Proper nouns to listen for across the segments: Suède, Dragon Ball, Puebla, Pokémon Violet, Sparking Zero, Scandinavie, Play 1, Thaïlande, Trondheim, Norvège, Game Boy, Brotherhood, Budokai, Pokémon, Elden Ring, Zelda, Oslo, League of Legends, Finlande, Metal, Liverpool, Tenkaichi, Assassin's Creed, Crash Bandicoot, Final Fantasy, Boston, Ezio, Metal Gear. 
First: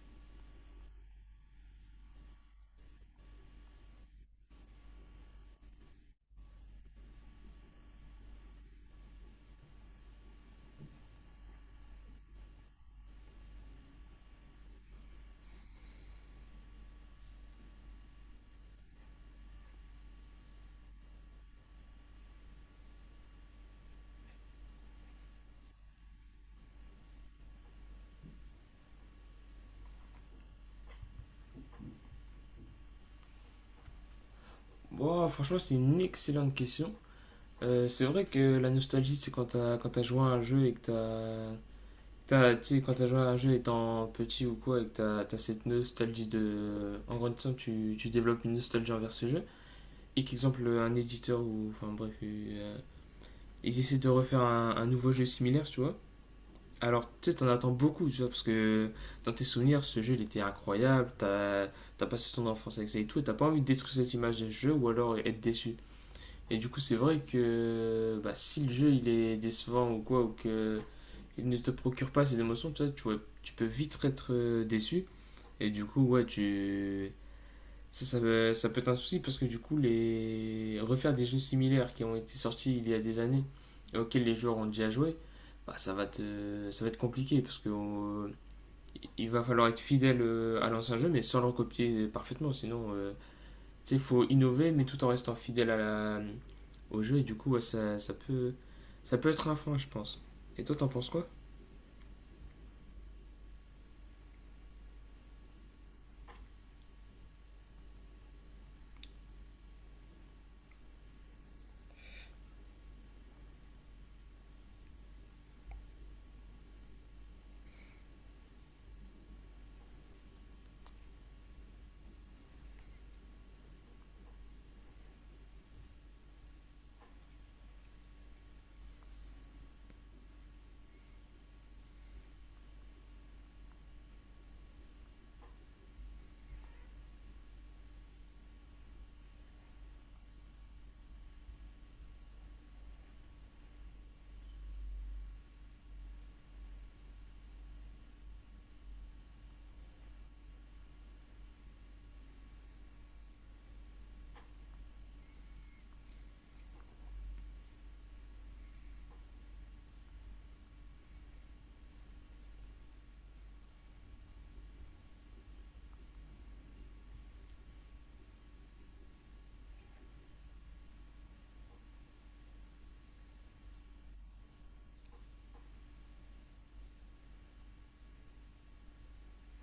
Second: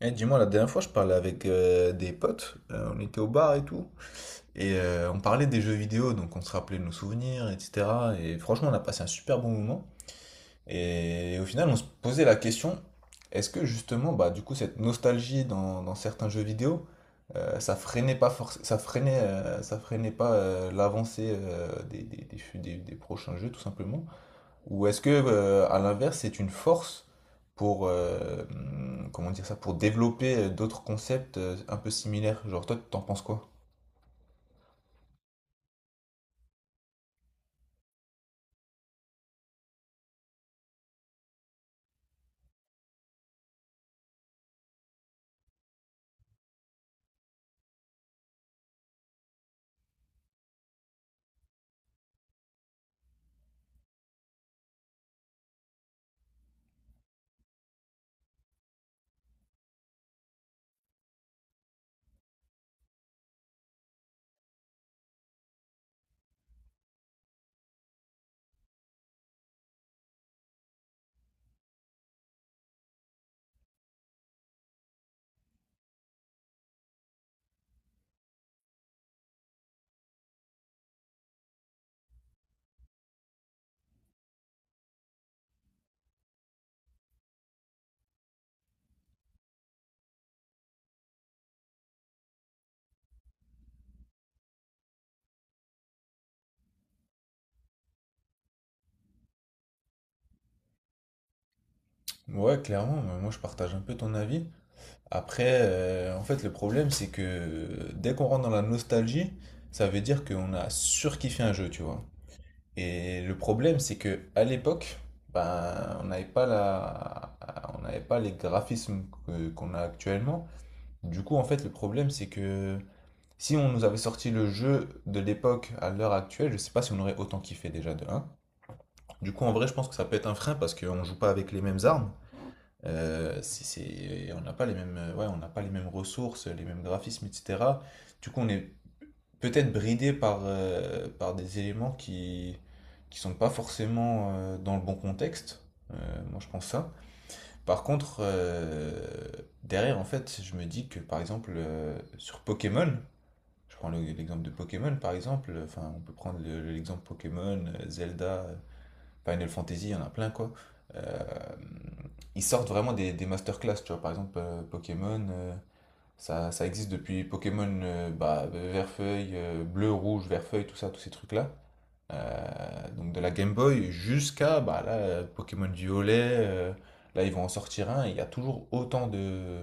Eh, dis-moi, la dernière fois, je parlais avec des potes, on était au bar et tout, et on parlait des jeux vidéo, donc on se rappelait de nos souvenirs, etc. Et franchement, on a passé un super bon moment. Et au final, on se posait la question, est-ce que justement, bah, du coup, cette nostalgie dans certains jeux vidéo, ça freinait pas l'avancée des prochains jeux, tout simplement? Ou est-ce que, à l'inverse, c'est une force pour, comment dire ça, pour développer d'autres concepts un peu similaires? Genre, toi, t'en penses quoi? Bon, franchement, c'est une excellente question. C'est vrai que la nostalgie, c'est quand t'as joué à un jeu et que tu sais, quand t'as joué à un jeu étant petit ou quoi et que t'as cette nostalgie de en grandissant, tu développes une nostalgie envers ce jeu et qu'exemple un éditeur ou enfin bref, ils essaient de refaire un nouveau jeu similaire, tu vois. Alors, tu sais, t'en attends beaucoup, tu vois, parce que dans tes souvenirs, ce jeu, il était incroyable, t'as passé ton enfance avec ça et tout, et t'as pas envie de détruire cette image de ce jeu ou alors être déçu. Et du coup, c'est vrai que bah, si le jeu il est décevant ou quoi, ou que il ne te procure pas ces émotions, tu peux vite être déçu. Et du coup, ouais, ça peut être un souci parce que du coup, refaire des jeux similaires qui ont été sortis il y a des années et auxquels les joueurs ont déjà joué, bah, ça va être compliqué parce que il va falloir être fidèle à l'ancien jeu, mais sans le recopier parfaitement, sinon sais, il faut innover, mais tout en restant fidèle à au jeu. Et du coup, ouais, ça peut être un frein, je pense. Et toi, t'en penses quoi? Ouais, clairement, mais moi je partage un peu ton avis. Après, en fait, le problème, c'est que dès qu'on rentre dans la nostalgie, ça veut dire qu'on a surkiffé un jeu, tu vois. Et le problème, c'est que à l'époque, ben, on n'avait pas les graphismes qu'on a actuellement. Du coup, en fait, le problème, c'est que si on nous avait sorti le jeu de l'époque à l'heure actuelle, je sais pas si on aurait autant kiffé déjà de un. Du coup, en vrai, je pense que ça peut être un frein parce qu'on joue pas avec les mêmes armes. On n'a pas les mêmes, ouais, on n'a pas les mêmes ressources, les mêmes graphismes, etc. Du coup, on est peut-être bridé par des éléments qui sont pas forcément dans le bon contexte. Moi, je pense ça. Par contre, derrière, en fait, je me dis que par exemple sur Pokémon, je prends l'exemple de Pokémon par exemple, enfin on peut prendre l'exemple Pokémon, Zelda, Final Fantasy, il y en a plein quoi. Euh, Ils sortent vraiment des masterclass, tu vois, par exemple Pokémon, ça existe depuis Pokémon bah, vert-feuille, bleu, rouge, vert-feuille, tout ça, tous ces trucs-là. Donc de la Game Boy jusqu'à bah, là, Pokémon Violet, là ils vont en sortir un, et il y a toujours autant de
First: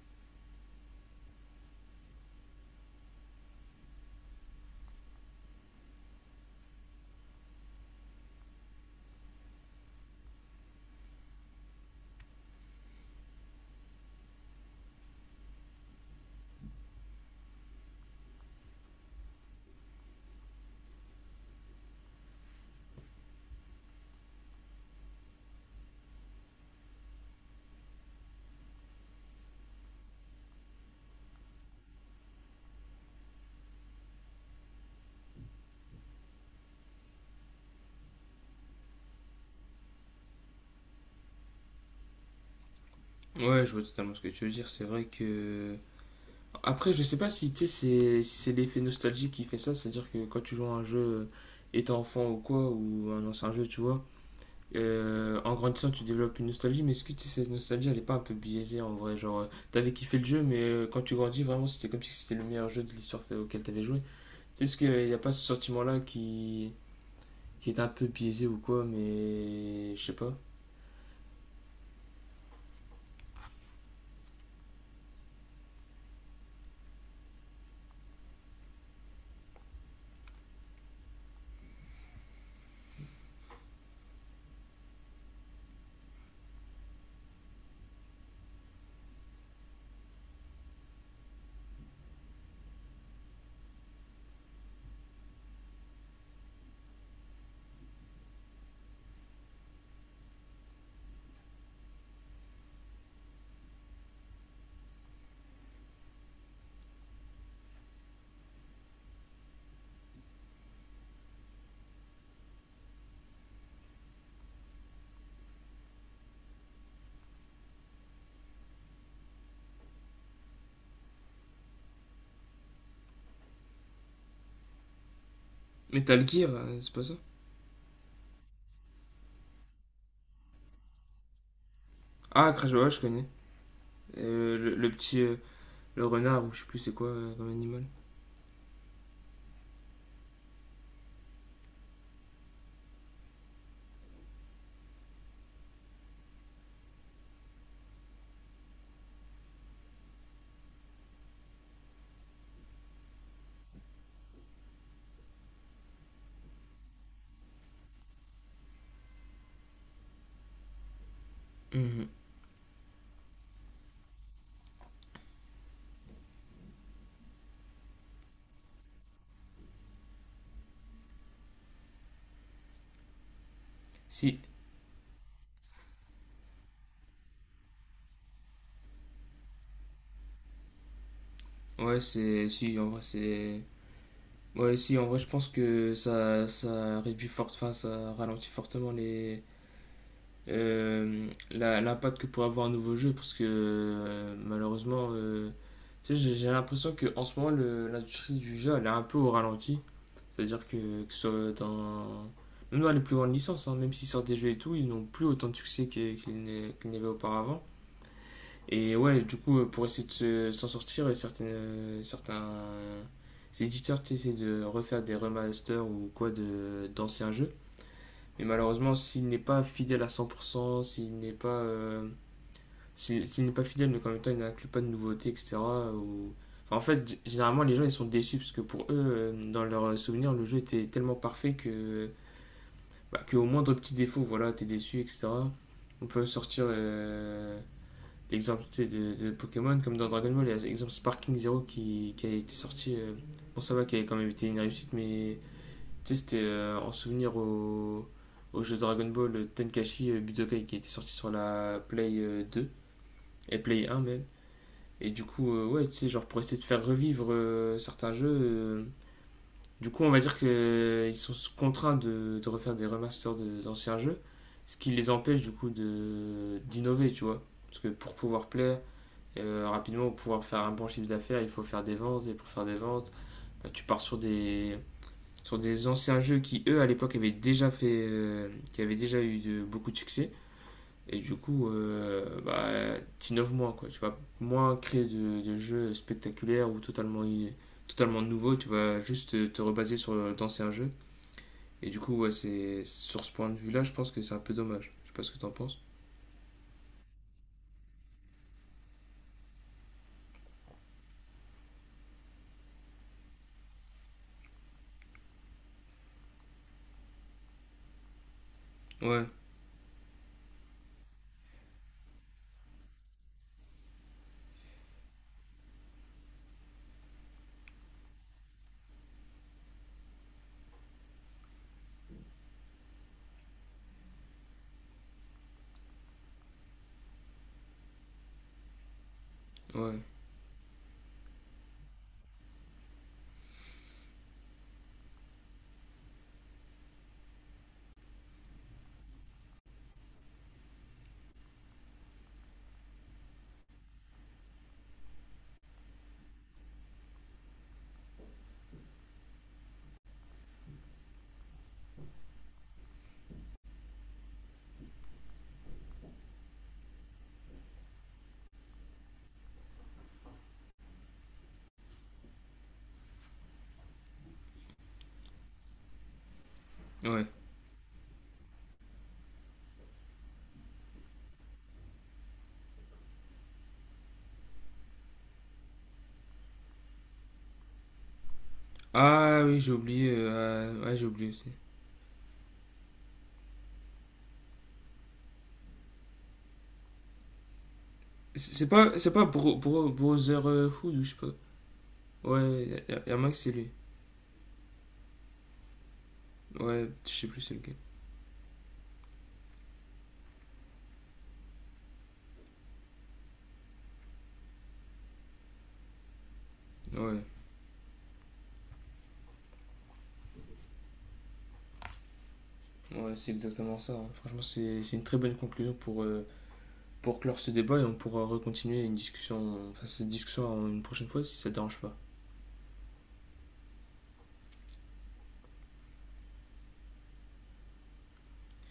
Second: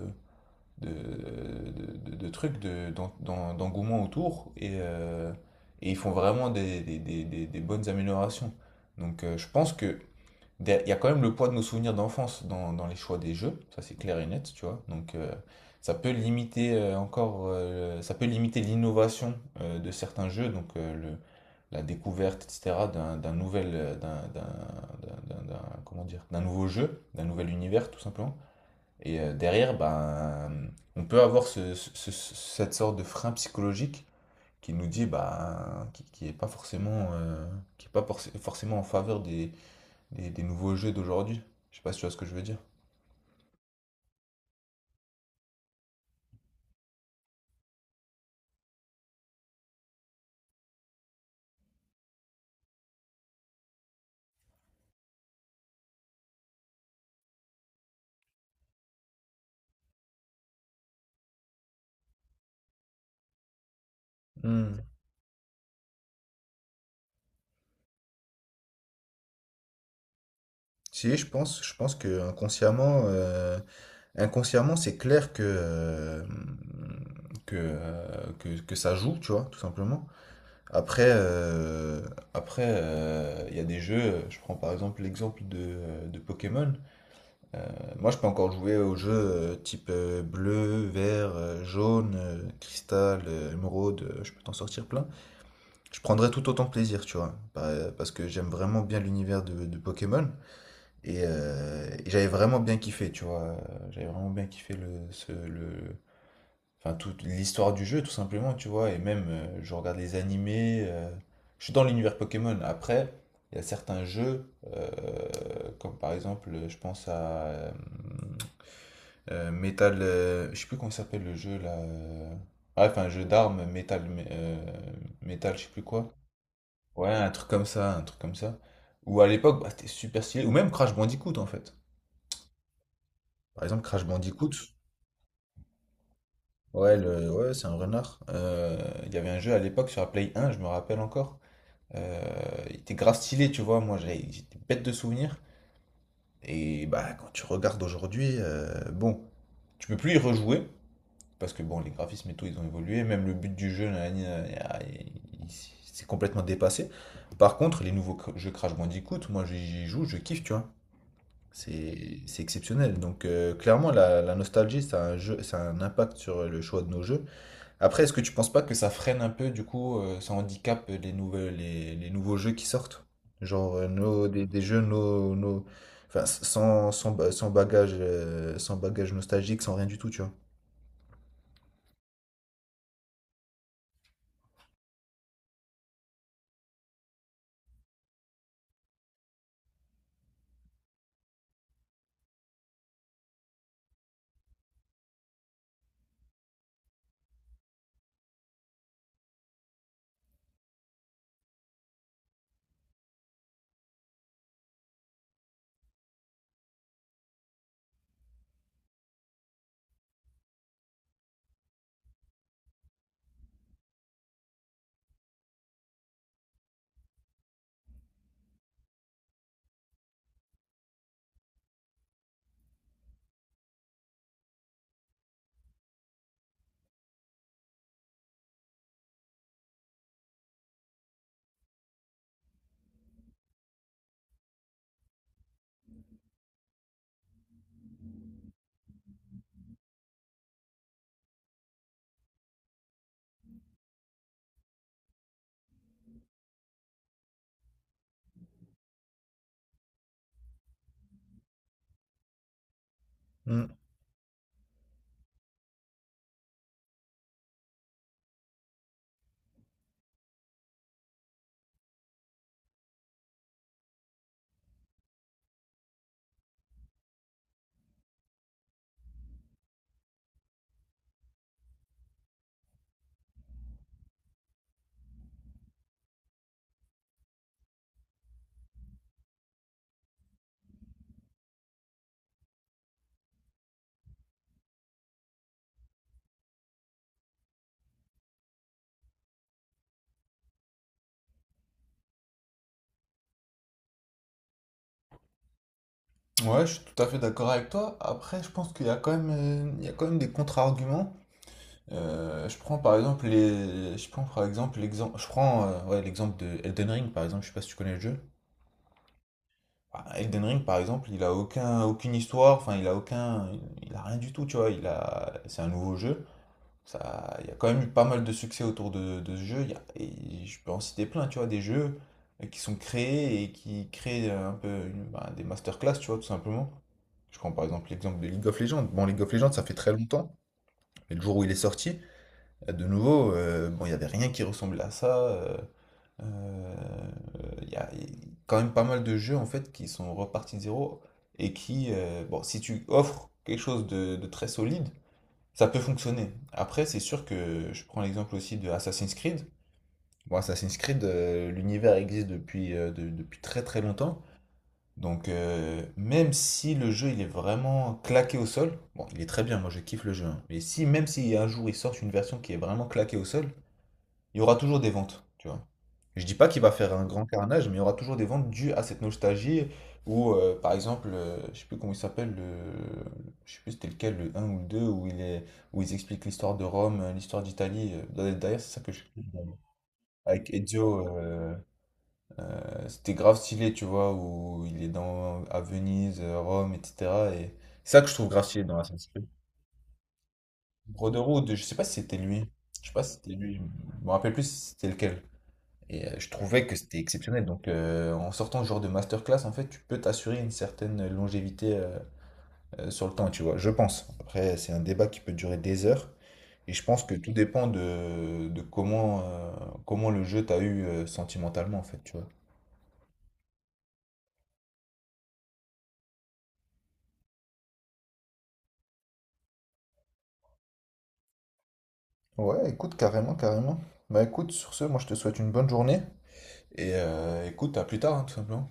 de, de, de, de trucs d'engouement autour et ils font vraiment des bonnes améliorations. Donc je pense que il y a quand même le poids de nos souvenirs d'enfance dans les choix des jeux, ça c'est clair et net, tu vois. Donc ça peut limiter encore, ça peut limiter l'innovation de certains jeux, donc la découverte, etc., comment dire, d'un nouveau jeu, d'un nouvel univers, tout simplement. Et derrière, ben, on peut avoir cette sorte de frein psychologique qui nous dit, ben, qui est pas forcément, qui est pas forc- forcément en faveur des nouveaux jeux d'aujourd'hui. Je sais pas si tu vois ce que je veux dire. Ouais, je vois totalement ce que tu veux dire. C'est vrai que. Après, je sais pas si tu sais, c'est si c'est l'effet nostalgie qui fait ça. C'est-à-dire que quand tu joues à un jeu étant enfant ou quoi, ou un ancien jeu, tu vois, en grandissant, tu développes une nostalgie. Mais est-ce que tu sais, cette nostalgie, elle est pas un peu biaisée en vrai? Genre, t'avais kiffé le jeu, mais quand tu grandis, vraiment, c'était comme si c'était le meilleur jeu de l'histoire auquel t'avais joué. Tu sais, Hmm. est-ce qu'il n'y a pas ce sentiment-là qui. Qui est un peu biaisé ou quoi, mais je sais pas. Si, je pense que inconsciemment, c'est clair que, que ça joue, tu vois, tout simplement. Après, euh, Après, il y a des jeux, je prends par exemple l'exemple de Pokémon. Euh, Moi, je peux encore jouer aux jeux type bleu, vert, jaune, cristal, émeraude, je peux t'en sortir plein. Je prendrais tout autant de plaisir, tu vois, parce que j'aime vraiment bien l'univers de Pokémon et j'avais vraiment bien kiffé, tu vois. J'avais vraiment bien kiffé enfin, toute l'histoire du jeu, tout simplement, tu vois. Et même, je regarde les animés, je suis dans l'univers Pokémon. Après, il y a certains jeux, euh, comme par exemple, je pense à Metal, je sais plus comment s'appelle le jeu là. Bref, un jeu d'armes, euh, Metal, je sais plus quoi. Metal Gear, c'est pas Ouais, ça? un truc comme ça, un truc comme ça. Ou à l'époque, bah, c'était super stylé. Ou même Crash Bandicoot en fait. Ah, Crash Bandicoot, je connais. Par exemple, Crash Bandicoot. Le petit. Le renard, ou je sais plus c'est Ouais, quoi comme ouais, c'est un animal. renard. Il y avait un jeu à l'époque sur la Play 1, je me rappelle encore. Euh, il était grave stylé, tu vois. Moi, j'étais bête de souvenirs. Et bah, quand tu regardes aujourd'hui, bon, tu peux plus y rejouer. Parce que bon, les graphismes et tout, ils ont évolué. Même le but du jeu, là, c'est complètement dépassé. Par contre, les nouveaux jeux Crash Bandicoot, moi j'y joue, je kiffe, tu vois. Mhm. C'est exceptionnel. Donc clairement, la nostalgie, ça a un impact sur le choix de nos jeux. Après, est-ce que tu penses pas que ça freine un peu, du coup, ça handicape les nouveaux jeux qui sortent? Genre nos, Si. Des jeux nos, nos- enfin, sans bagage nostalgique, sans rien du tout, tu vois. Ouais, c'est. Si, en vrai, c'est. Ouais, si, en vrai, je pense que ça réduit fort. Enfin, ça ralentit fortement les. L'impact que pourrait avoir un nouveau jeu parce que malheureusement tu sais, j'ai l'impression que en ce moment l'industrie du jeu elle est un peu au ralenti. C'est-à-dire que ce soit dans... Même dans les plus grandes licences, hein, même s'ils sortent des jeux et tout, ils n'ont plus autant de succès qu'ils n'avaient auparavant. Et ouais, du coup, pour essayer de s'en sortir, certains éditeurs tu essaient de refaire des remasters ou quoi de d'anciens jeux. Mais malheureusement, s'il n'est pas fidèle à 100%, s'il n'est pas fidèle, mais qu'en même temps, il n'inclut pas de nouveautés, etc. ou- Enfin, en fait, généralement, les gens, ils sont déçus parce que pour eux, dans leurs souvenirs, le jeu était tellement parfait que bah, que au moindre petit défaut, voilà, t'es déçu, etc. On peut sortir l'exemple de Pokémon, comme dans Dragon Ball, il y a l'exemple Sparking Zero qui a été sorti. Bon, ça va, qui avait quand même été une réussite, mais c'était en souvenir au, au jeu Dragon Ball Tenkaichi Budokai qui a été sorti sur la Play 2 et Hmm. Play 1 même. Et du coup, ouais, tu sais, genre pour essayer de faire revivre certains jeux, du coup, on va dire qu'ils sont contraints de refaire des remasters d'anciens jeux, ce qui les empêche du coup d'innover, tu vois. Parce que pour pouvoir plaire rapidement, pour pouvoir faire un bon chiffre d'affaires, il faut faire des ventes, et pour faire des ventes, bah, tu pars sur des anciens jeux qui, eux, à l'époque, avaient déjà fait, qui avaient déjà eu beaucoup de succès. Et du coup, bah, t'innoves moins, quoi. Tu vas moins créer de jeux spectaculaires ou totalement nouveaux. Tu vas juste te rebaser sur d'anciens jeux et du coup, ouais, c'est sur ce point de vue-là, je pense que c'est un peu dommage. Je sais pas ce que t'en penses. Ouais, je suis tout à fait d'accord avec toi. Après, je pense qu'il y a quand même, il y a quand même des contre-arguments. Je prends ouais, l'exemple de Elden Ring par exemple. Je sais pas si tu connais le jeu. Ouais. Bah, Elden Ring par exemple, il a aucun, aucune histoire. Enfin, il a rien du tout. Tu vois, c'est un nouveau jeu. Ça, il y a quand même eu pas mal de succès autour de ce jeu. Et je peux en citer plein, tu vois, des jeux qui sont créés et qui créent un peu bah, des masterclass, tu vois, tout simplement. Je prends par exemple l'exemple de League of Legends. Bon, League of Legends, ça fait très Ouais, longtemps, mais le jour où il est sorti, de nouveau, bon, il n'y avait rien qui ressemblait à ça. Euh, Il y a quand même pas mal de jeux en fait qui sont repartis de zéro bon, si tu offres quelque chose de très solide, ça peut fonctionner. Après, c'est sûr que je prends l'exemple aussi de Assassin's Creed. Bon, Assassin's Creed, l'univers existe depuis très très longtemps. Donc, même si le jeu il est vraiment claqué au sol, bon, il est très bien, moi je kiffe le jeu. Hein. Mais si, même si un jour ils sortent une version qui est vraiment claquée au sol, il y aura toujours des ventes, tu vois. Je dis pas qu'il va faire un grand ouais. carnage, mais il y aura toujours des ventes dues à cette nostalgie. Ou par exemple, je sais plus comment il s'appelle, je sais plus c'était lequel, le un ou le 2 où ils expliquent l'histoire de Rome, l'histoire d'Italie. D'ailleurs, c'est ça que je Ah oui, j'ai oublié. avec Ouais, j'ai Ezio, oublié aussi. C'était grave stylé, tu vois, où il est dans à Venise, Rome, etc. Et c'est ça que je trouve grave stylé dans la C'est pas série. Brotherhood ou je sais pas. Brotherhood, je sais pas si c'était lui. Ouais, Je y sais a, pas y si a un c'était que c'est lui. lui. Je me rappelle plus si c'était lequel. Et je trouvais que Ouais, c'était je sais plus exceptionnel. c'est Donc, lequel. En sortant ce genre de masterclass, en fait, tu peux t'assurer une certaine longévité sur le temps, tu vois. Je pense. Après, c'est un débat qui peut durer des heures. Et je pense que Ouais. tout dépend de comment le jeu t'a eu sentimentalement, en fait, tu vois. Ouais, c'est exactement ça. Hein. Franchement, c'est une très bonne conclusion pour clore ce débat et on pourra recontinuer une discussion, enfin cette discussion une prochaine fois si ça te dérange pas. Ouais, écoute, carrément, carrément. Bah écoute, sur ce, moi je te souhaite une bonne journée. Et écoute, à plus tard, hein, tout simplement.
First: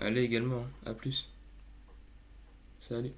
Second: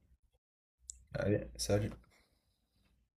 Allez également, hein. À plus. Allez, salut. Salut.